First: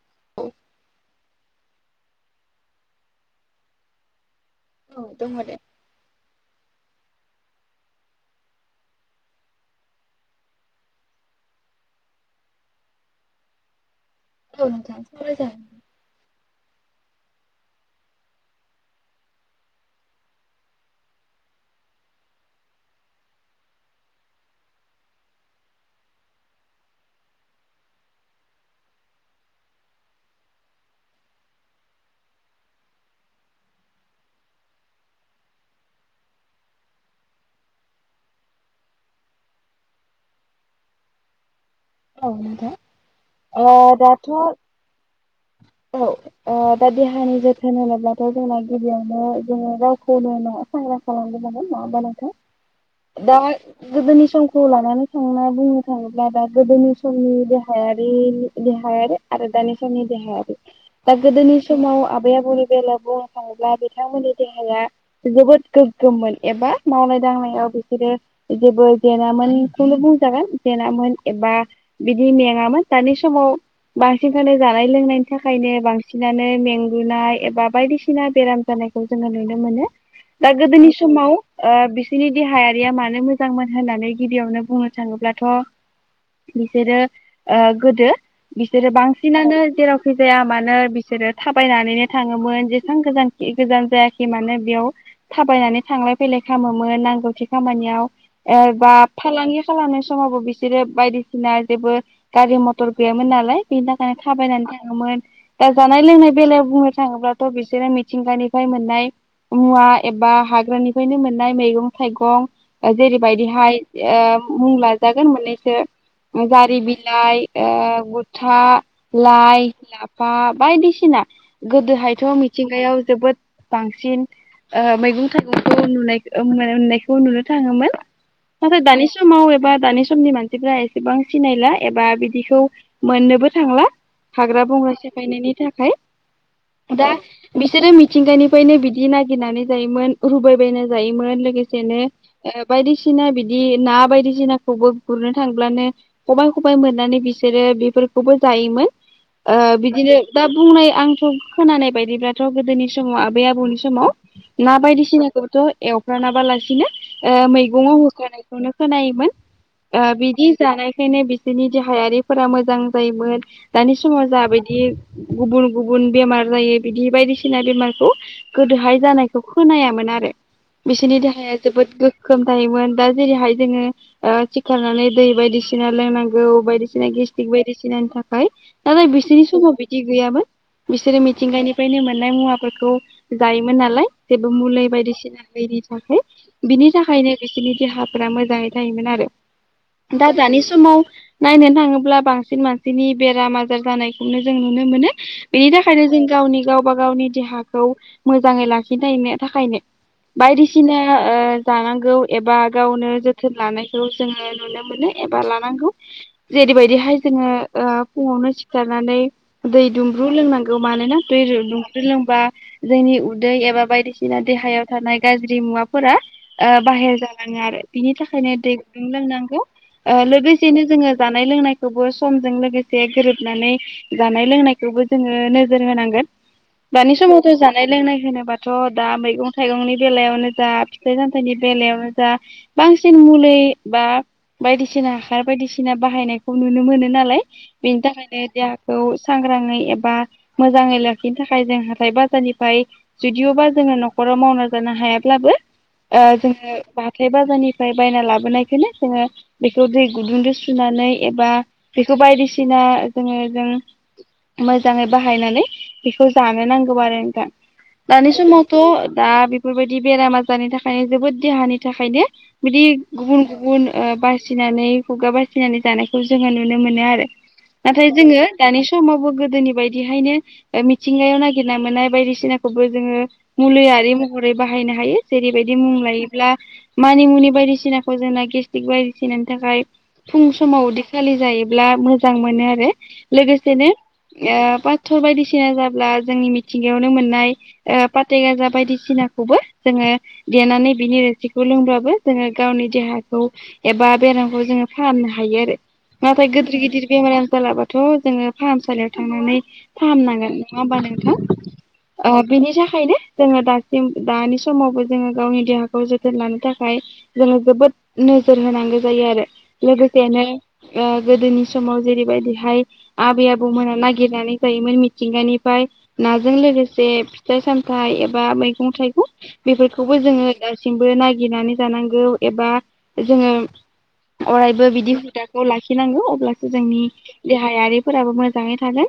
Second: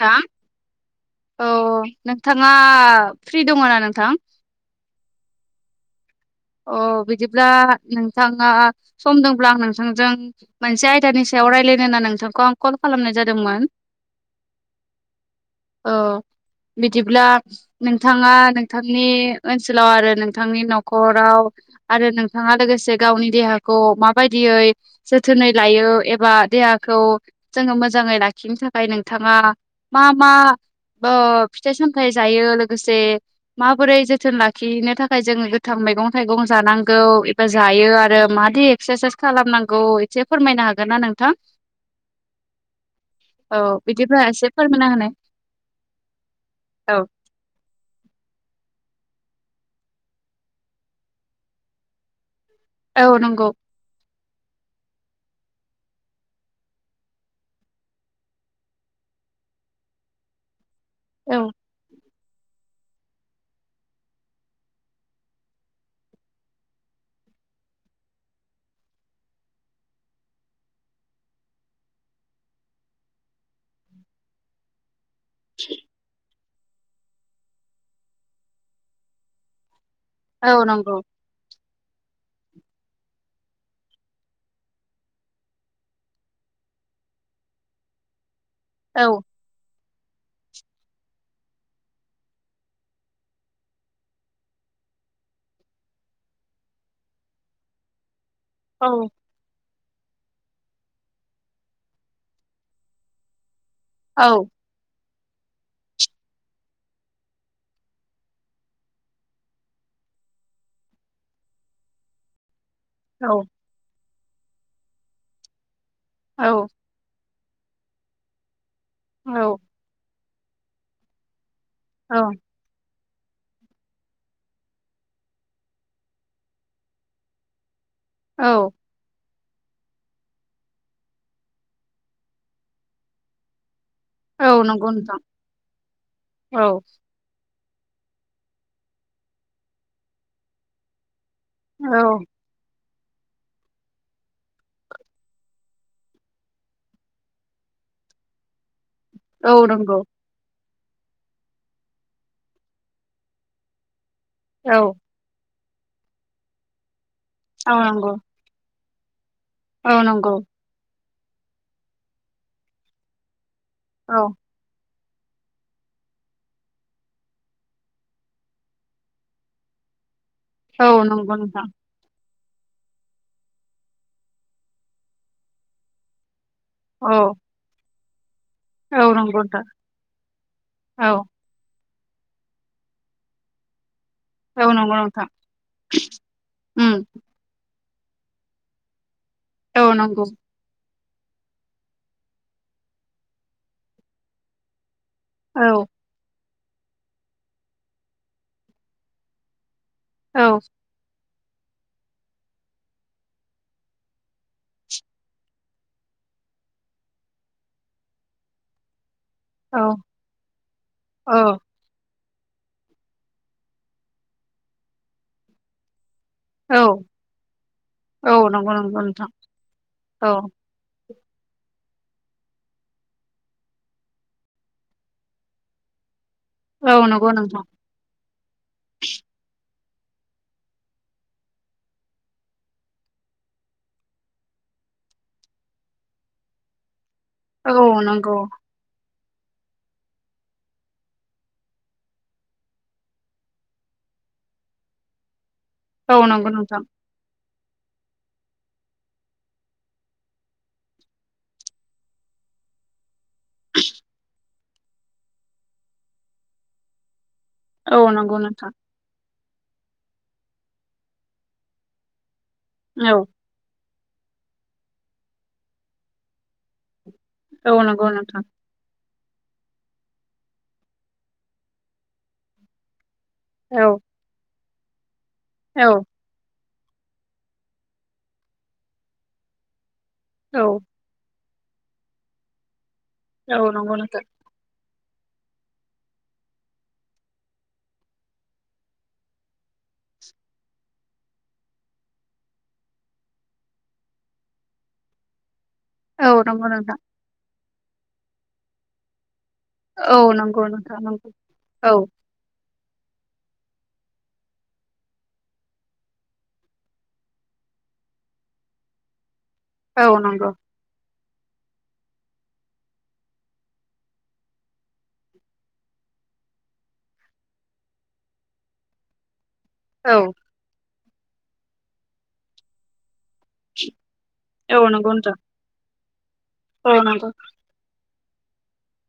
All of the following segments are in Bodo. नोंथां औ औ नोंथाङा फ्रि दङ ना नोंथां? औ दङ दे अ बिदिब्ला नोंथाङा समदोंब्ला आं नोंथांजों मोनसे आयदानि सायाव राय लायनो होनना नोंथांखौ आं कल खालामनाय जादोंमोन। औ नोंथां सावरायजागोन। औ बिदिब्ला नोंथाङा नोंथांनि ओनसोलाव आरो नोंथांनि न'खर राव आरो नोंथाङा लोगोसे गावनि देहाखौ माबायदियै जोथोनै लायो। एबा देहाखौ जोङो मोजाङै लाखिनो थाखाय नोंथाङा मा मा? ओ फिथाइ सामथायाइ जायो लोगोसे माबोरै जोथोन लाखिनो थाखाय जोङो गोथां मैगं थाइगं जानांगौ एबा जायो आरो माबाददि एक्सारसाइस खालामनांगौ एसे फोरमायनो हागोन ना नों थां औ नोंथां औ ओ बिदिब्ला दाथ' एसे फोरमायना होनाय। औ दा देहानि जोथोन होनोब्लाथ' जोंना गिबियावनो जोङो गावखौनो नं आव सांग्रां खालामग्रोनांगौ नङा होनबा नोंथां। औ दा नंगौ गोदोनि जुग समखौ लानानै थांना बुंनो थाङोब्ला दा गोदोनि समनि देहायारि देहायारि आरो दानि समनि देहायारि दा गोदोनि समाव बै आबनि बेलायाव बुंनो थाङोब्ला बिथांमोननि देहाया जोबोद गोग्गोममोन एबा मावनाय माउनाय दांनाय बिसोरो जेबो जेेनामोनखौनो बुंजागोन जेेनामोन एबा बिदि मेंआमोन दानि समाव बांसिनखौनो जानाय लोंनायनि थाखायनो बांसिना मेंगुनाय एबा बायदिसिना बेराम जानायखौ जोङो नुनो मोनो। दा औ गोदोनि नंगौ समाव बिसोरनि देहायारिया मानो मो जांमोन होननानै गिबियावनो बुंनो थाङोब्लाथ' बिसोरो ओ गोदो बिसोरो औ बांसिनानो जेरावखि जाया मानो बिसोरो थाबायनानैनो थाङोमोन जेसेबां गोज गोजान जायाखै मानो बि थाबायनानै थांलाय फैलाय खालामोमोन नांगौखि खामानियाव। औ एबा फालांगि खालामनाय समावबो बिसे सोरो बायदिसिना जेबो गारि मथर गैयामोन नालाय बेनि थाखायनो थाबायनानै दा जानाय लोंनाय बेलायाव बुंनो थाङोब्लाथ' बिसोरो मिथिंगानिफ्राय मोननाय मा एबा हाग्रानिफ्रायनो मोननाय मैगं थाइगं औ जेरैबायदिहाय ओ मुं लाजागोन मोननैसो औ जारिऊ बिलाइ। ए गुथा लाइ लाफा बायदिसिना गोदोहायथ' औ मिथिंगायाव जोबोद बांसिन मैगं थाइगंखौ नुनाय नुनायखौ नुनो थाङोमोन औ नाथाय दानि समाव एबा दानि समनि मानसिफ्रा एसेबां सिनायला एबा बिदिखौ मोननोबो थांला। औ हाग्रा नंगौ बंग्रा नोंथां सेफायनायनि थाखाय औ दा बिसोरो मिथिंगानिफ्रायनो बिदि नागिरनानै जायोमोन रुबायबायना जायोमोन। औ लोगोसेनो बायदिसिना बायदिसिना बिदि ना बायदिसिनाखौबो गुरनो थांब्लानो खबबाय खबबाय मोननानै बिसोरो बेफोरर खौबो जायोमोन। औ ओ नंगौ बिदिनो दा बुंनाय आंथ' खोनानाय बायदिब्लाथ' गोदोनि समाव आबै आबौनि समाव औ ना बायदिसिनाखौथ' एवफ्रानाबालासिनो औ मैगंआव नंगौ होखानायखौनो खोनायोमोन। औ ओ नंगौ बिदि जानाय बेखायनो बिसोरनि देहायारिफोरा मोजां जायोमोन दानि औ समाव जाबायदि गुबुन गुबुन बेमार जायो बिदि बायदिसिना बेमारखौ गोदोहाय जानायखौ खोनायामोन आरो। औ बिसोरनि नंगौ देहाया नोंथां जोबोद ग्गो खोम थायायोमोन दा जेरैहाय जोङो सिखारनानै दै बायदिसिना लोंनांगौ गौ बायदिसिना औ गेस्टिक बायदिसिनानि थाखाय औ नालाय नंगौ बिसोरनि नोंथां समाव बिदि गैयामोन औ बिसोरो मिथिंगानि बेहायनो मोननाय मुवाफोरखौ जायोमोन नालाय। जेबो औ मुलि नंगौ नोंथां बायदिसिना होयनि थाखाय बिनि उम थाखायनो बेसोरनि देहाफोरा मोजाङै थायोमोन आरो औ नंगौ दा दानि समाव नायनो थाङोब्ला बांसिन मानसिनि बेराम आजार जानायखौनो जों नुनो मोनो। औ बेनि थाखायनो जों गावनि गावबा गावनि देहाखौ मोजाङै लाखिथनो थाखायनो औ बायदिसिना ओ जानांगौ एबा गावनो जोथोन लानायखौ जोङो नुनो मोनो एबा लानांगौ। जेरैबायदिहाय जोङो ओ फुङावनो सिखारनानै औ दै दुमब्रु लोंनांगौ मानोना दै दुमब्रुखौ लों बा जोंनि उदै एबा बायदिसिना देहायाव थानाय गाज्रि मुवाफोरा ओ औ बाहेर जालाङो आरो बिनि औ थाखायनो नंगौ दै नंगौ गुदुं नोंथां लोंनांगौ। ओ औ लोगोसेनो जोङो जानाय लोंनायखौबो समजों लोगोसे गोरो नानै जानाय लोंनायखौबो जोङो नोजोर होनांगोन। औ दानि नंगौ समावथ' नोंथां जानाय लोंनाय होनोबाथ' दा मैगं थाइगंनि बेलायावनो जा फिथाइ सामथाइनि बेलायावनो जा बांसिन मुलि बा बायदिसिना हासार बायदिसिना बाहायनायखौ नुनो मोनो नालाय औ बेनि थाखाय नंगौ औ सांग्राङै एबा मोजाङै लाखिनो थाखाय जों हाथाय बाजारनिफ्राय जुदिअबा जोङो न'खराव मावना जानो हायाब्लाबो औ ओ नंगौ जोङो नोंथां हाथाय बाजारनि फ्राय बायना लाबोनायखौनो जोङो बेखौ दै गुदुंजों सुनानै एबा बेखौ बायदिसिना जोङो जों मोजाङै बाहायनानै बेखौ जानो नांगौ आरो नोंथां। औ दानि नंगौ नोंथां समावथ' दा बेफोरबायदि बेराम आजारनि थाखायनो जोबोद देहानि थाखायनो बिदि औ गुबुन गुबुन ओ बासिनानै खुगा बासिनानै जानायखौ जोङो नुनो मोनो आरो। औ नंगौ नाथाय नोंथां जोङो दानि समावबो गोदोनि बायदिहायनो ओ मिथिंगायाव नागिरना मोननाय बायदिसिनाखौबो जोङो औ मुलियारि महरै बाहायनो हायो जेरैबायदि औ मुं लायोब्ला मानिमुनि बायदिसिनाखौ जोंना गेस्ट्रिक बायदिसिनानि थाखाय फुं समाव औ उदैखालि जायो ब्ला मोजां मोनो आरो औ लोगोसेनो नंगौ नोंथां ओ [unintelligible] पाथर बायदिसिना जाब्ला जोंनि मिथिंगायावनो मोननाय ओ पाथे गाजा बायदिसिनाखौबो जोङो देनानै बिनि रोसिखौ लोंब्लाबो जोङो गावनि देहाखौ एबा बेरामखौ जोङो फा फाहामनो हायो आरो औ नाथाय नंगौ गिदिर नोंथां गिदिर बेमारानो जालाबाथ' जोङो फाहामसालियाव थांनानै औ फाहामनांगोन नंगौ नङा होमबा नंगौ नोंथां? औ ओ बेनि था खायनो जोङो दासिम दानि समावबो जोङो गावनि देहाखौ जोथोन लानो थाखाय जोङो जोबोद नोजोर होनांगौ जायो आरो औ लोगोसेनो नंगौ ओ गोदोनि समाव जेरैबाय बेहाय आबै आबौमोना नागिरनानै जायोमोन मिथिंगानिफ्राय नाजों लोगोसे फिथाइ सामथाइ एबा मैगं थाइगं। औ बेफोरखौबो जोङो दासिमबो नागिरनानै जानांगौ एबा जोङो औ अरायबो नंगौ बिदि नोंथां हुदाखौ लाखिनांगौ अब्लासो औ जोंनि नंगौ गायारिफोराबो मोजाङै थागोन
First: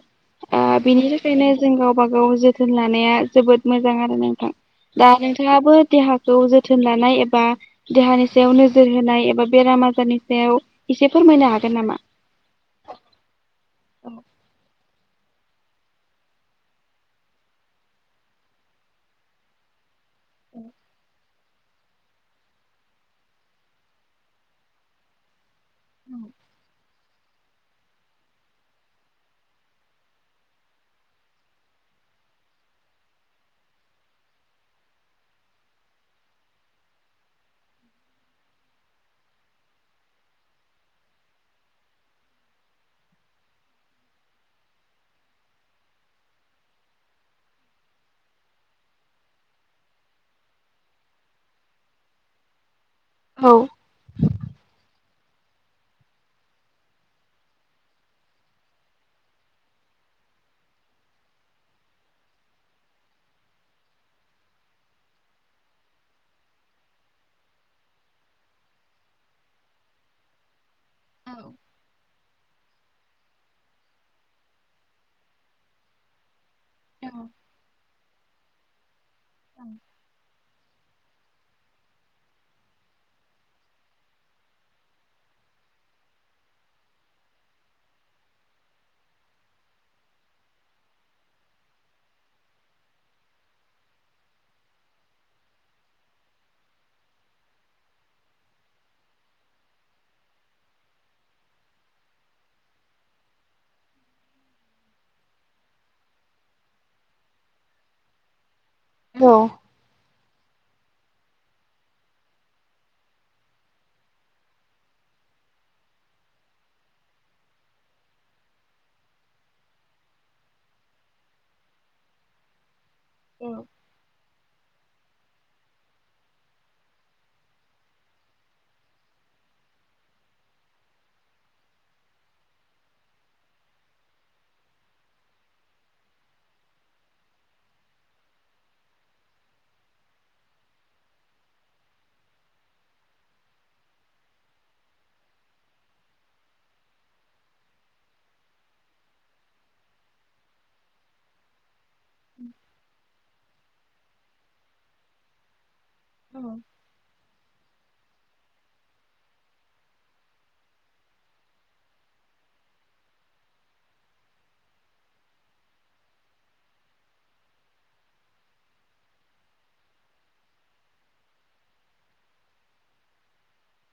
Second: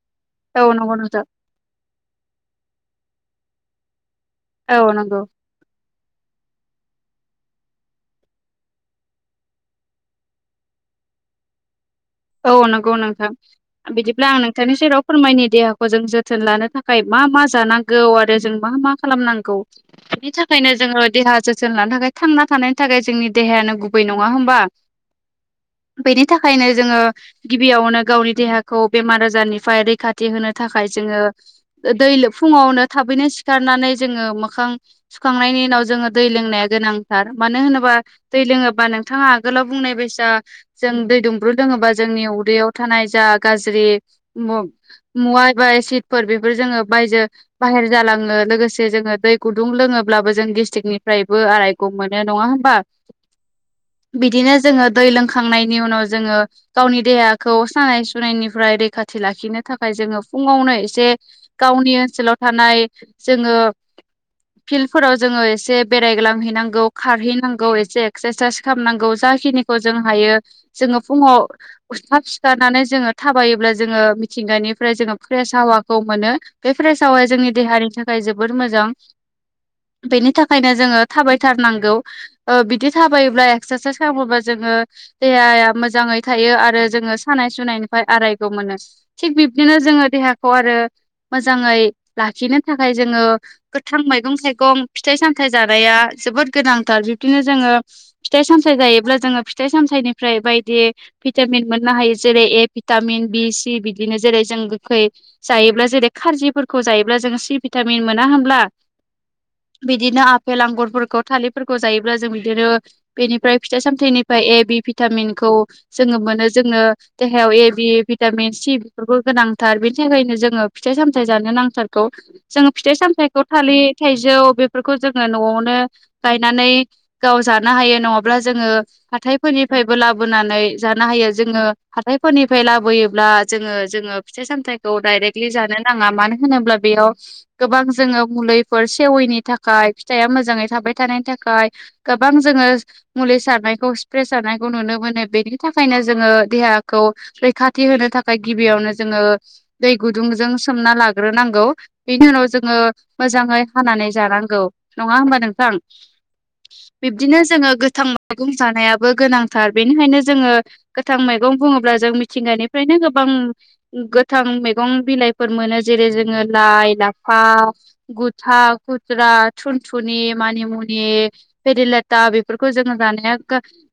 ओ औ नंगौ बिनि नोंथां थाखायनो जों गाव गावबा गाव जोथोन लानाया जोबोद मोजां आरो नोंथां। औ दा नंगौ नोंथाङाबो देहाखौ जोथोन लानाय एबा देहानि सायाव नोजोर होनाय एबा बेराम आजारनि सायाव एसे फोरमायनो हागोन नामा? औ नंगौ नोंथां बिदिब्ला आं नोंथांनि सेराव फोरमायनि देहाखौ जों जोथोन लानो थाखाय मा मा जानांगौ आरो जों मा मा खालामनांगौ? बिनि थाखायनो जोङो देहा जोथोन लानो थाखाय थांना थानायनि थाखाय जोंनि देहायानो गुबै नङा होमबा? बेनि थाखायनो जोङो गिबियावनो गावनि देहाखौ बेमार आजारनिफ्राय रैखाथि होनो थाखाय जोङो दै फुङावनो थाबैनो सिखारनानै जोङो मोखां सुखांनायनि उनाव जोङो दै लोंनाया गोनांथार। मानो होनोबा दै लोङोबा नोंथाङा आगोलाव बुंनाय बायसा जों दै दुंब्रु लोङोबा जोंनि उदैयाव थानाय जा गाज्रि मु मुवा एबा एसिडफोर बेफोर जो बायजो बाहेर जालाङो लोगोसे जोङो दै गुदुं लोङोब्लाबो जों गेस्ट्रिकनिफ्रायबो आरायगं मोनो नङा होमबा औ बिदिनो जोङो दै लोंखांनायनि उनाव जोङो गावनि देहाखौ सानाय सुनायनिफ्राय रैखाथि लाखिनो थाखाय जोङो फुङावनो एसे गाव गावनि ओनसोलाव थानाय जोङो फिल्डफोराव जोङो एसे बेरायग्लांहैनांगौ खारहैनांगौ एसे एक्सारसाइस खालामनांगौ। जाखिनिखौ जों हायो जोङो फुङाव उसथाब सिखारनानै जोङो थाबायोब्ला जोङो मिथिंगानिफ्राय जोङो फ्रेस हावाखौ मोनो। बे फ्रेस हावा जोंनि देहानि थाखाय जोबोर मोजां बेनि थाखायनो जोङो थाबायथारनांगौ बिदि थाबायोब्ला एक्सारसाइस खालामोबा जोङो देहाया मोजाङै थायो आरो जोङो सानाय सुनायनिफ्राय आरायग' मोनो थिग बिब्दिनो जोङो देहाखौ आरो मोजाङै लाखिनो थाखाय जोङो गोथां मैगं थाइगं फिथाइ सामथायाइ जानाया जोबोद गोनांथार बिबदिनो जोङो फिथाइ सामथायाइ जायोब्ला जोङो फिथाइ सामथायाइनिफ्राय बायदि भिटामिन मोननो हायो जेरै ए भिटामिन बि सि बिदिनो जेरै जों गोखै जायोब्ला जेरै खारजिफोरखौ जायोब्ला जों सि भिटामिन मोना होनब्ला औ बिदिनो आपेल आंगुरफोरखौ थालिरफोरखौ जायोब्ला जों बिदिनो बेनिफ्राय फिथाइ सामथायाइनिफ्राय ए बि भिटामिनखौ जोङो मोनो जोङो देहायाव ए बि भिटामिन सि बेफोरखौ गोनांथार बेनि थाखायनो जोङो फिथ फिथाइ सामथाय जानो नांथारखौ जोङो फिथाइ सामथथायखौ थालिर थ जौ बेफोरखौ जोङो न'आवनो गायनानै गाव जानो हायो नङाब्ला जोङो हाथायफोरनिफ्रायबो लाबोनानै जानो हायो जोङो हाथायफोरनिफ्राय लाबोयोब्ला जोङो जोङो फिथाइ सामथाइखौ डाइरेक्टलि जानो नाङा मानो होनोब्ला बेयाव गोबां जोङो मुलिफोर सेवैनि थाखाय फिथाइया मोजाङै थाब थाबाय थानायनि थाखाय गोबां जोङो मुलि सारनायखौ स्प्रे सारनायखौ नुनो मोनो बेनि थाखायनो जोङो देहाखौ रैखाथि होनो थाखाय गिबियावनो जोङो दै गुदुं जों सोमना लाग्रोनांगौ। बिनि उनाव जोङो मोजाङै हानानै जानांगौ नङा होमबा नोंथां? बिब्दिनो जोङो गोथां मैगं जानायाबो गोनांथार बेनिखायनो जोङो गोथां मैगं बुङोब्ला जों मिथिंगानिफ्रायनो गोबां गोथां मैगं बिलाइ फोर मोनो जेरै जोङो लाइ लाफा गुथा गुत्रा थुनथुनि मानि मुनि पेदिलथा बेफोरखौ जोङो जानाया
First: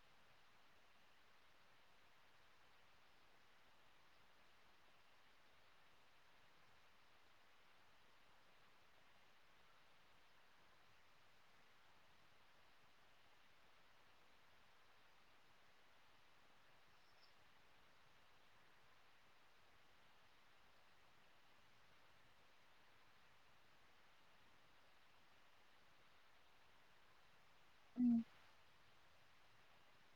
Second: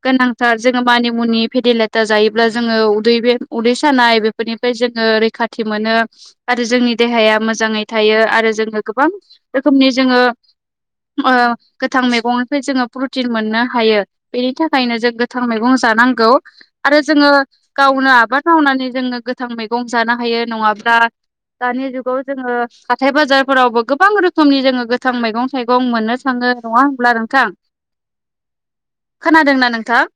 गोनांथार जोङो मानिमुनि मुनि फेदेलेथा जायोब्ला जोङो उदै सानाय बेफोरनिफ्राय जोङो रैखाथि मोनो। आरो जोंनि देहाया मोजाङै थायो आरो जोङो गोबां रोखोमनि जोङो गोथां मैगंनिफ्राय जोङो प्रटिन मोननो हायो बेनि थाखायनो जों गोथां मैगं जा जानांगौ आरो जोङो गावनो आबाद मावनानै जोङो गोथां मैगं जानो हायो नङा ब्ला दानि जुगाव जोङो हाथाइ बाजारफोरावबो गोबां रोखोमनि जोङो गोथां मैगं थाइगं मोननो थाङो ओ नङा होनब्ला नोंथां उम खोनादोंना नोंथां?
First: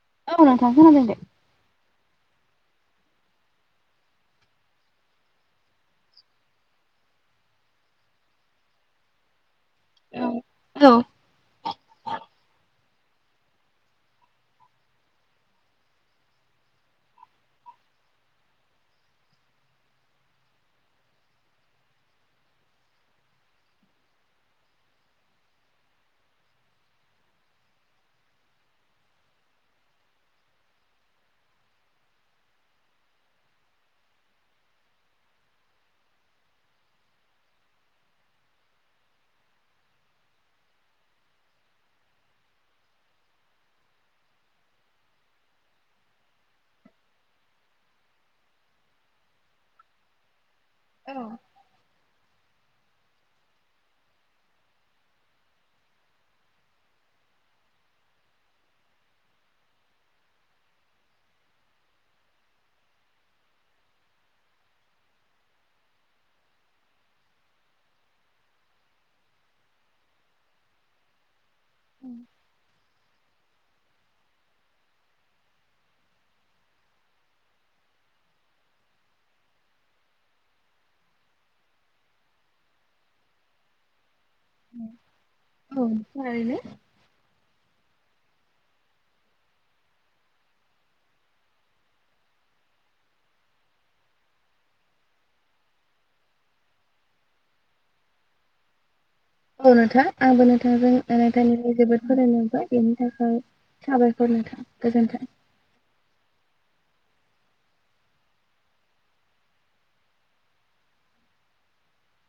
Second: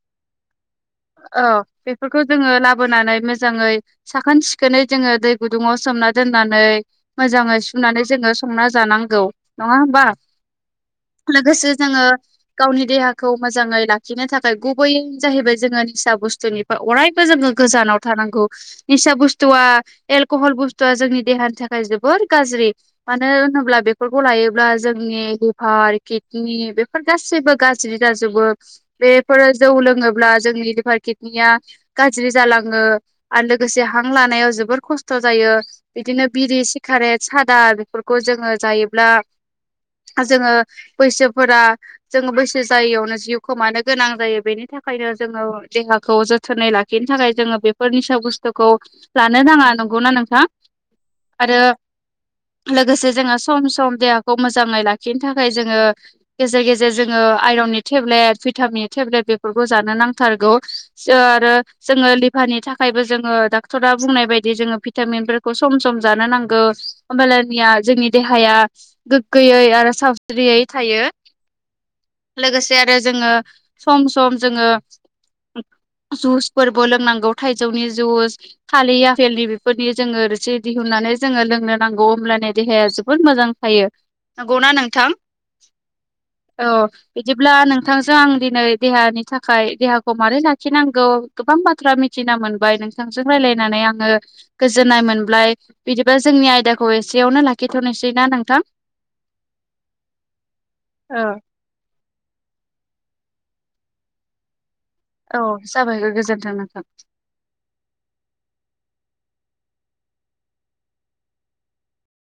खोनादों दे औ बेफोरखौ जोङो लाबोनानै मोजाङै साखोन सिखोनै जोङो दै गुदुंआव सोमना दोननानै मोजाङै सुनानै जोङो संना जानांगौ नङा होमबा? औ औ लोगोसे जोङो गावनि देहाखौ मोजाङै लाखिनो थाखाय गुबै जाहैबाय जोङो निसा बुस्थुनिफ्राय अरायबो जोङो गोजानाव थानांगौ निसा बुस्थुआ एलक'हल बुस्थुआ जोंनि देहानि थाखाय जोबोर गाज्रि मानो होनोब्ला बेफोरखौ लायोब्ला जोंनि लिभार किदनि बेफोर गासैबो गाज्रि जाजोबो बेफोरो जौ लोङोब्ला अ जोंनि लिभार किडनिया गाज्रि जालाङो आरो लोगोसे हां लानायाव जोबोर खस्थ' जायो बिदिनो बिरि सिगारेट सादा बेफोरखौ जोङो जायोब्ला जोङो बैसोफोरा जोङो बैसो जायैयावनो जिउ खोमानो गोनां जायो बेनि थाखाय नो जोङो देहाखौ जोथोनै लाखिनो थाखाय जोङो बेफोर निसा बुस्थुखौ लानो नाङा नङा नंगौना नोंथां आरो लोगोसे जोङो सम सम देहाखौ मोजाङै लाखिनो थाखाय जोङो गेजेर गेजेर जोङो आयरन नि तेबलेत भितामिन नि तेबलेत जानो नांथारगौ आरो जोङो लिभारनि थाखायबो जोङो डाक्टरा बुंनाय बाय जों भिटामिनफोरखौ सम सम जानो नांगौ हब्लानिया जोंनि देहाया गोगो यै आरो सावस्रियै थायो [unintelligible] लोगोसे आरो जोङो सम सम जोङो जुसफोरबो लोंनांगौ थाइजौनि जुस थालिर आफेलनि बेफोरनि रोसि दिहुन्ना जोङो लोंनो नांगौ होमब्लानो देहाया जोबोद मोजां थायो नंगौना नोंथां औ थारैनो औ बिदिब्ला नोंथांजों आं दिनै देहानि थाखाय देहाखौ मोरै लाखिनांगौ गोबां बाथ्रा मिथिना मोनबाय नोंथांजों रायलायनानै आङो गोजोन्नाय मोनबाय बिदिबा जोंनि आयदाखौ एसेयावनो लाखिथ'नोसैनाा नोंथां औ नोंथा आंबो नोंथांजों रायज्लायना जोबोद फोरमायलांबाय बेनि थाखाय साबायखर नोंथां गोजोन्थों। औ जाबाय गोजोन्थों नोंथां